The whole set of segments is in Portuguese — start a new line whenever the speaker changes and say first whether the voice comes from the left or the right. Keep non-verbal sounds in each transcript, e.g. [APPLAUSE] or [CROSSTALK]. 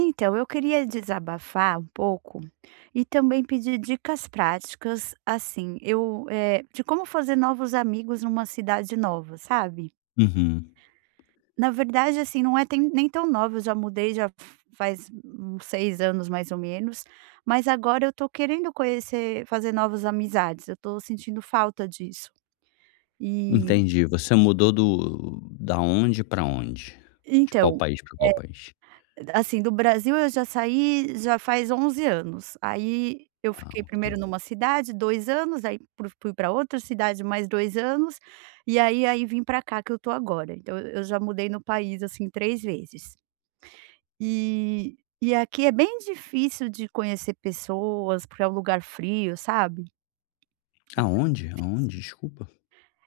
right: Então, eu queria desabafar um pouco e também pedir dicas práticas, assim, de como fazer novos amigos numa cidade nova, sabe?
left: Uhum,
right: Na verdade, assim, nem tão nova, eu já mudei já faz uns seis anos mais ou menos, mas agora eu tô querendo conhecer, fazer novas amizades, eu tô sentindo falta disso. E
left: entendi. Você mudou do da onde pra onde? De qual
right: então,
left: país pra qual país?
right: Assim, do Brasil eu já saí já faz 11 anos. Aí eu
left: Ah,
right: fiquei
left: ok.
right: primeiro numa cidade, 2 anos, aí pro fui pra outra cidade mais 2 anos, e aí vim para cá que eu tô agora. Então eu já mudei no país, assim, 3 vezes. E aqui é bem difícil de conhecer pessoas, porque é um lugar frio, sabe.
left: Aonde?
right: Difícil.
left: Aonde? Desculpa.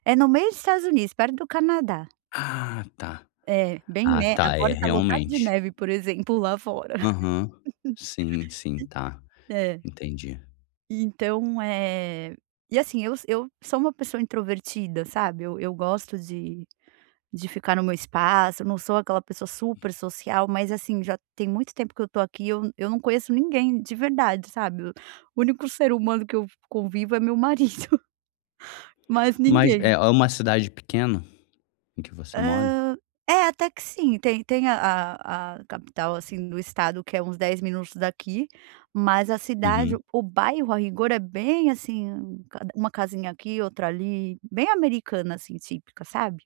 right: É no meio dos Estados Unidos, perto do Canadá.
left: Ah, tá.
right: É, bem
left: Ah,
right: né
left: tá, é,
right: agora tá lotado de
left: realmente.
right: neve, por exemplo, lá fora. [LAUGHS]
left: Aham. Sim, sim, tá,
right: É.
left: entendi.
right: E Então, é e assim, eu sou uma pessoa introvertida, sabe, eu gosto de ficar no meu espaço, eu não sou aquela pessoa super social, mas assim, já tem muito tempo que eu tô aqui, eu não conheço ninguém de verdade, sabe. O único ser humano que eu convivo é meu marido, [LAUGHS] mas
left: Mas é
right: ninguém.
left: é uma cidade pequena em que você mora?
right: Hã, é, até que sim, tem tem a capital, assim, do estado que é uns 10 minutos daqui, mas a cidade,
left: Uhum.
right: o bairro, a rigor, é bem assim, cada uma casinha aqui, outra ali, bem americana, assim, típica, sabe?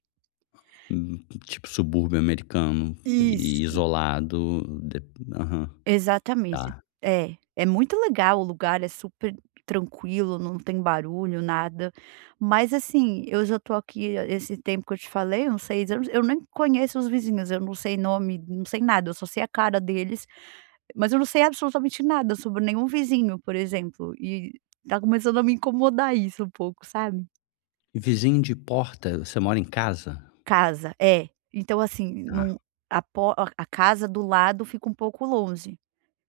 left: Hum, tipo subúrbio americano e
right: Isso.
left: isolado, de aham,
right: Exatamente.
left: tá.
right: É, é muito legal o lugar, é super tranquilo, não tem barulho, nada, mas assim, eu já tô aqui esse tempo que eu te falei, uns 6 anos, eu nem conheço os vizinhos, eu não sei nome, não sei nada, eu só sei a cara deles. Mas eu não sei absolutamente nada sobre nenhum vizinho, por exemplo, e tá começando a me incomodar isso um pouco, sabe.
left: E vizinho de porta, você mora em casa?
right: Casa, é. Então assim, não a casa do lado fica um pouco longe,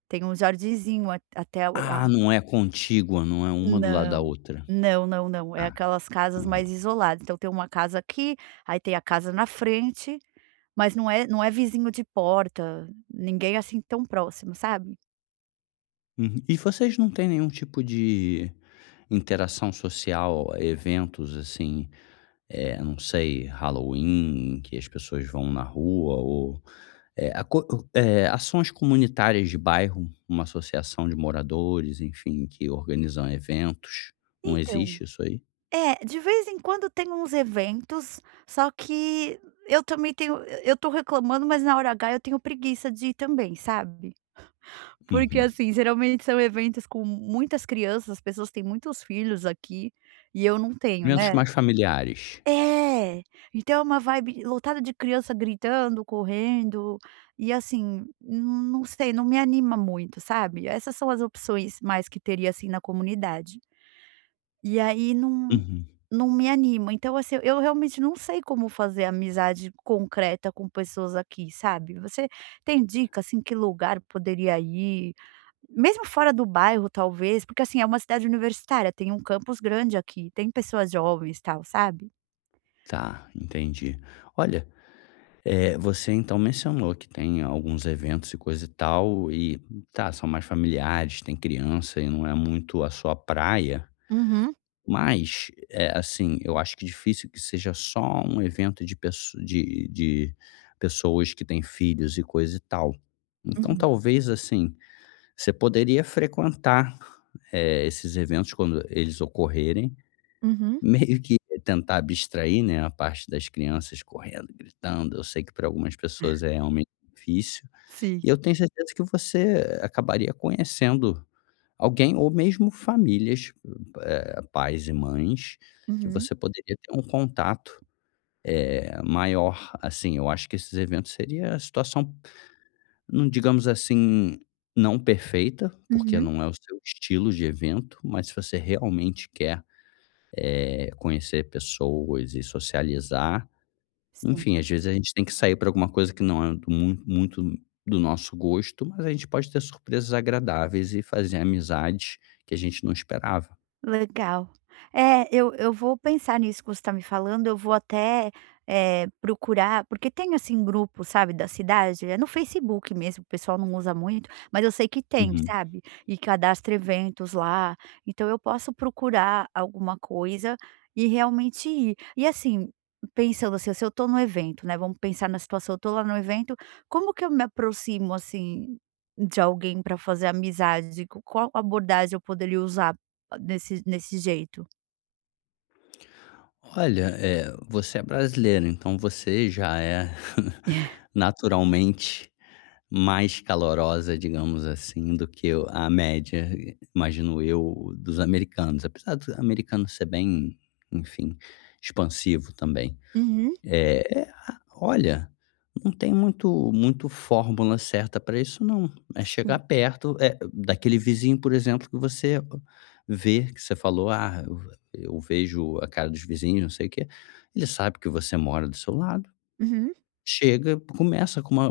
right: tem um jardinzinho a até o
left: Ah, não é contígua, não é uma do lado da
right: não,
left: outra.
right: não, não, não, é
left: Tá.
right: aquelas casas
left: Uhum.
right: mais isoladas, então tem uma casa aqui, aí tem a casa na frente, mas não é vizinho de porta, ninguém assim tão próximo, sabe.
left: Uhum. E vocês não têm nenhum tipo de interação social, eventos assim, não sei, Halloween, que as pessoas vão na rua ou, eh, a co ações comunitárias de bairro, uma associação de moradores, enfim, que organizam eventos. Não
right: Então
left: existe isso aí?
right: é, de vez em quando tem uns eventos, só que eu também tenho eu tô reclamando, mas na hora H eu tenho preguiça de ir também, sabe. Porque,
left: Uhum.
right: assim, geralmente são eventos com muitas crianças, as pessoas têm muitos filhos aqui, e eu não tenho,
left: Eventos
right: né.
left: mais familiares.
right: É, então é uma vibe lotada de criança gritando, correndo, e assim, não sei, não me anima muito, sabe. Essas são as opções mais que teria, assim, na comunidade. E aí não
left: Uhum.
right: não me anima. Então, assim, eu realmente não sei como fazer amizade concreta com pessoas aqui, sabe. Você tem dica, assim, que lugar poderia ir? Mesmo fora do bairro, talvez, porque, assim, é uma cidade universitária, tem um campus grande aqui, tem pessoas jovens, tal, sabe?
left: Tá, entendi. Olha, você então mencionou que tem alguns eventos e coisa e tal, e tá, são mais familiares, tem criança e não é muito a sua praia,
right: Uhum,
left: mas, assim, eu acho que difícil que seja só um evento de pesso de pessoas que têm filhos e coisa e tal. Então
right: uhum,
left: talvez, assim, você poderia frequentar, esses eventos quando eles ocorrerem,
right: uhum.
left: meio que tentar abstrair, né, a parte das crianças correndo, gritando, eu sei que para algumas pessoas é realmente difícil,
right: Sim.
left: e eu tenho certeza que você acabaria conhecendo alguém ou mesmo famílias, pais e mães, que
right: Uhum,
left: você poderia ter um contato, maior, assim, eu acho que esses eventos seria a situação, não digamos assim, não perfeita, porque
right: uhum.
left: não é o seu estilo de evento, mas se você realmente quer, conhecer pessoas e socializar,
right: Sim.
left: enfim, às vezes a gente tem que sair para alguma coisa que não é do muito do nosso gosto, mas a gente pode ter surpresas agradáveis e fazer amizades que a gente não esperava.
right: Legal. É, eu vou pensar nisso que você está me falando, eu vou até, procurar, porque tem, assim, grupo, sabe, da cidade, é no Facebook mesmo, o pessoal não usa muito, mas eu sei que tem,
left: Uhum.
right: sabe, e cadastra eventos lá, então eu posso procurar alguma coisa e realmente ir. E, assim, pensando, assim, se eu estou no evento, né, vamos pensar na situação, eu estou lá no evento, como que eu me aproximo, assim, de alguém para fazer amizade? Co Qual abordagem eu poderia usar? Desse jeito.
left: Olha, você é brasileira, então você já é
right: [LAUGHS]
left: [LAUGHS] naturalmente mais calorosa, digamos assim, do que o a média, imagino eu, dos americanos, apesar do americano ser bem, enfim, expansivo também.
right: Uhum.
left: É, é, olha, não tem muito fórmula certa para isso não. É chegar
right: Sim.
left: perto, é daquele vizinho, por exemplo, que você vê, que você falou: "Ah, eu vejo a cara dos vizinhos, não sei o quê". Ele sabe que você mora do seu lado,
right: Uhum.
left: chega, começa com uma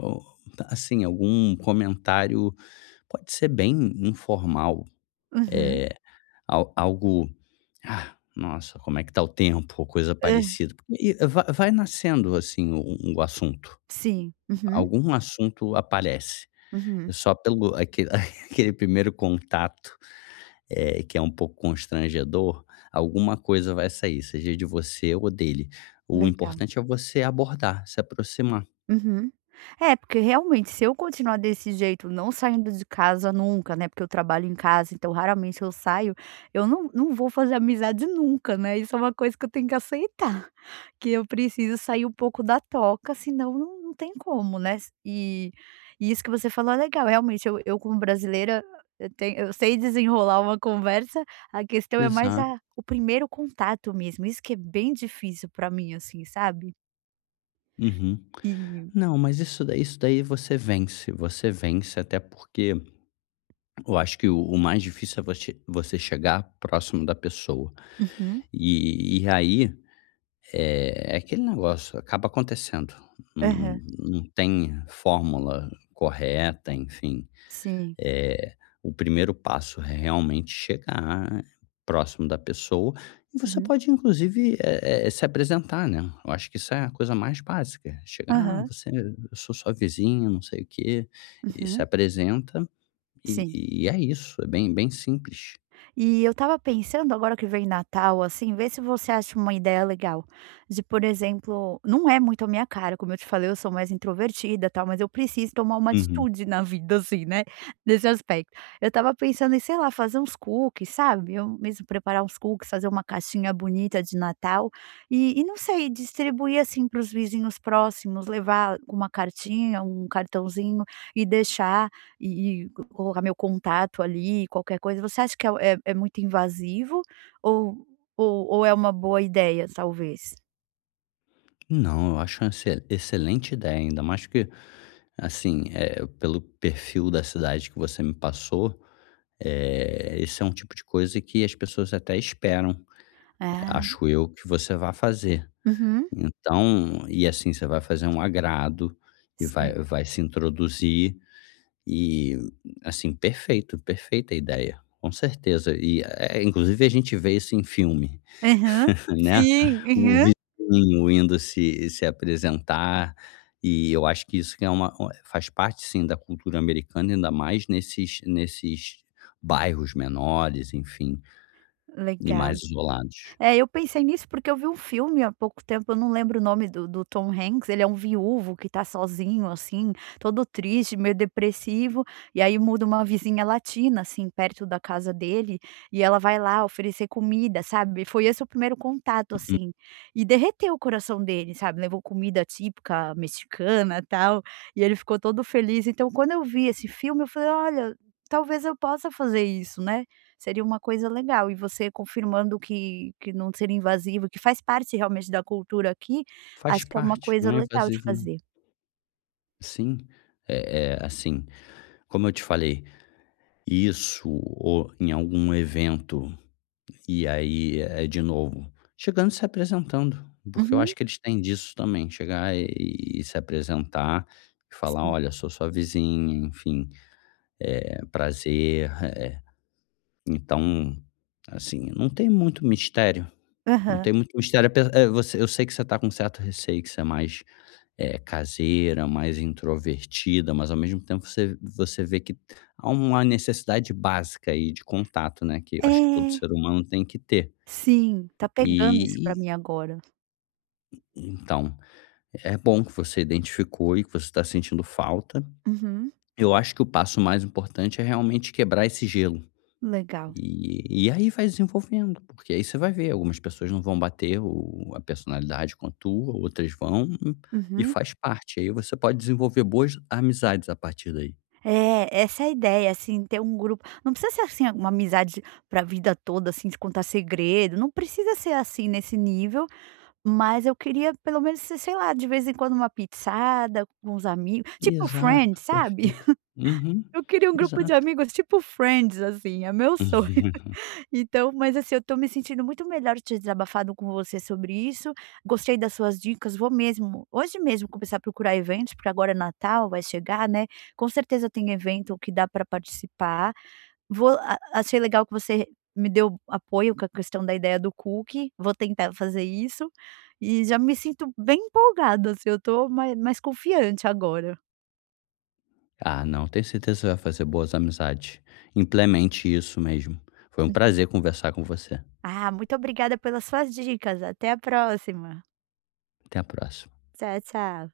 left: assim, algum comentário, pode ser bem informal,
right: Uhum.
left: eh Al algo: "Ah, nossa, como é que tá o tempo?" Ou coisa
right: Hã.
left: parecida. E va vai nascendo, assim, o assunto.
right: Sim. Uhum.
left: Algum assunto aparece. É
right: Uhum.
left: só pelo aquele [LAUGHS] aquele primeiro contato, que é um pouco constrangedor, alguma coisa vai sair, seja de você ou dele. O
right: Legal.
left: importante é você abordar, se aproximar.
right: Uhum. É, porque realmente se eu continuar desse jeito, não saindo de casa nunca, né, porque eu trabalho em casa, então raramente eu saio, eu não vou fazer amizade nunca, né, isso é uma coisa que eu tenho que aceitar. Que eu preciso sair um pouco da toca, senão não tem como, né. E e isso que você falou é legal, realmente eu como brasileira, eu sei desenrolar uma conversa, a questão é mais
left: Exato.
right: a o primeiro contato mesmo, isso que é bem difícil pra mim, assim, sabe.
left: Uhum.
right: E
left: Não, mas isso daí você vence, até porque eu acho que o mais difícil é você chegar próximo da pessoa.
right: uhum,
left: E aí, é aquele negócio, acaba acontecendo. Não
right: aham,
left: não tem fórmula correta, enfim.
right: sim,
left: É o primeiro passo é realmente chegar próximo da pessoa e você
right: uhum,
left: pode inclusive, se apresentar, né. Eu acho que isso é a coisa mais básica, chegar: "Ah,
right: aham,
left: você eu sou sua vizinha, não sei o quê", e se
right: uhum,
left: apresenta. E
right: sim.
left: e é isso, é bem simples.
right: E eu estava pensando agora que vem Natal, assim, vê se você acha uma ideia legal, de por exemplo, não é muito a minha cara, como eu te falei, eu sou mais introvertida, tal, mas eu preciso tomar uma
left: Uhum.
right: atitude na vida, assim, né, nesse aspecto. Eu estava pensando em, sei lá, fazer uns cookies, sabe, eu mesmo preparar uns cookies, fazer uma caixinha bonita de Natal e não sei, distribuir, assim, para os vizinhos próximos, levar uma cartinha, um cartãozinho e deixar e colocar meu contato ali, qualquer coisa, você acha que é muito invasivo ou ou é uma boa ideia, talvez?
left: Não, eu acho uma excelente ideia, ainda mais que, assim, pelo perfil da cidade que você me passou, esse é um tipo de coisa que as pessoas até esperam, é,
right: Ah,
left: acho eu, que você vá fazer.
right: uhum,
left: Então e assim, você vai fazer um agrado e
right: sim.
left: vai se introduzir e, assim, perfeito, perfeita ideia, com certeza. E, inclusive a gente vê isso em filme.
right: Aham.
left: Né,
right: Sim,
left: o
right: aham.
left: vizinho indo se apresentar, e eu acho que isso que é uma faz parte sim da cultura americana, ainda mais nesses bairros menores, enfim, e
right: Legal.
left: mais isolados.
right: É, eu pensei nisso porque eu vi um filme há pouco tempo, eu não lembro o nome do Tom Hanks, ele é um viúvo que tá sozinho, assim, todo triste, meio depressivo, e aí muda uma vizinha latina, assim, perto da casa dele, e ela vai lá oferecer comida, sabe. Foi esse o primeiro contato,
left: Uhum.
right: assim, e derreteu o coração dele, sabe, levou comida típica mexicana, tal, e ele ficou todo feliz. Então, quando eu vi esse filme, eu falei: "Olha, talvez eu possa fazer isso, né". Seria uma coisa legal e você confirmando que não seria invasivo, que faz parte realmente da cultura aqui,
left: Faz
right: acho que é uma
left: parte, não
right: coisa
left: é
right: legal de
left: invasivo não.
right: fazer.
left: Sim, é assim, como eu te falei, isso ou em algum evento. E aí, é de novo, chegando e se apresentando, porque eu
right: Uhum,
left: acho que eles têm disso também, chegar e se apresentar e falar:
right: sim.
left: "Olha, sou sua vizinha, enfim, prazer". [LAUGHS] Então, assim, não tem muito mistério, não
right: Aham.
left: tem muito mistério, você eu sei que você tá com certo receio, que você é mais, caseira, mais introvertida, mas ao mesmo tempo você vê que há uma necessidade básica aí de contato, né, que eu acho que todo
right: É,
left: ser humano tem que ter.
right: sim, tá pegando isso
left: E
right: pra mim agora.
left: então é bom que você identificou e que você está sentindo falta.
right: Uhum,
left: Eu acho que o passo mais importante é realmente quebrar esse gelo.
right: legal.
left: E aí vai desenvolvendo, porque aí você vai ver, algumas pessoas não vão bater a personalidade com a tua, outras vão, e
right: Uhum.
left: faz parte. Aí você pode desenvolver boas amizades a partir daí.
right: É, essa é a ideia, assim, ter um grupo não precisa ser, assim, uma amizade pra vida toda, assim, de contar segredo, não precisa ser, assim, nesse nível, mas eu queria pelo menos ser, sei lá, de vez em quando uma pizzada com os amigos, tipo
left: Exato,
right: Friends, sabe?
left: perfeito. Uhum,
right: Eu queria um grupo de
left: exato.
right: amigos tipo Friends, assim, é meu
left: [LAUGHS]
right: sonho.
left: Uhum.
right: [LAUGHS] Então, mas assim, eu tô me sentindo muito melhor de ter desabafado com você sobre isso. Gostei das suas dicas, vou mesmo, hoje mesmo, começar a procurar eventos, porque agora é Natal, vai chegar, né? Com certeza tem evento que dá para participar. Vou a achei legal que você me deu apoio com a questão da ideia do cookie, vou tentar fazer isso, e já me sinto bem empolgada, assim, eu tô mais confiante agora.
left: Ah, não, tenho certeza que você vai fazer boas amizades. Implemente isso mesmo. Foi um prazer conversar com você.
right: Ah, muito obrigada pelas suas dicas. Até a próxima.
left: Até a próxima.
right: Tchau, tchau.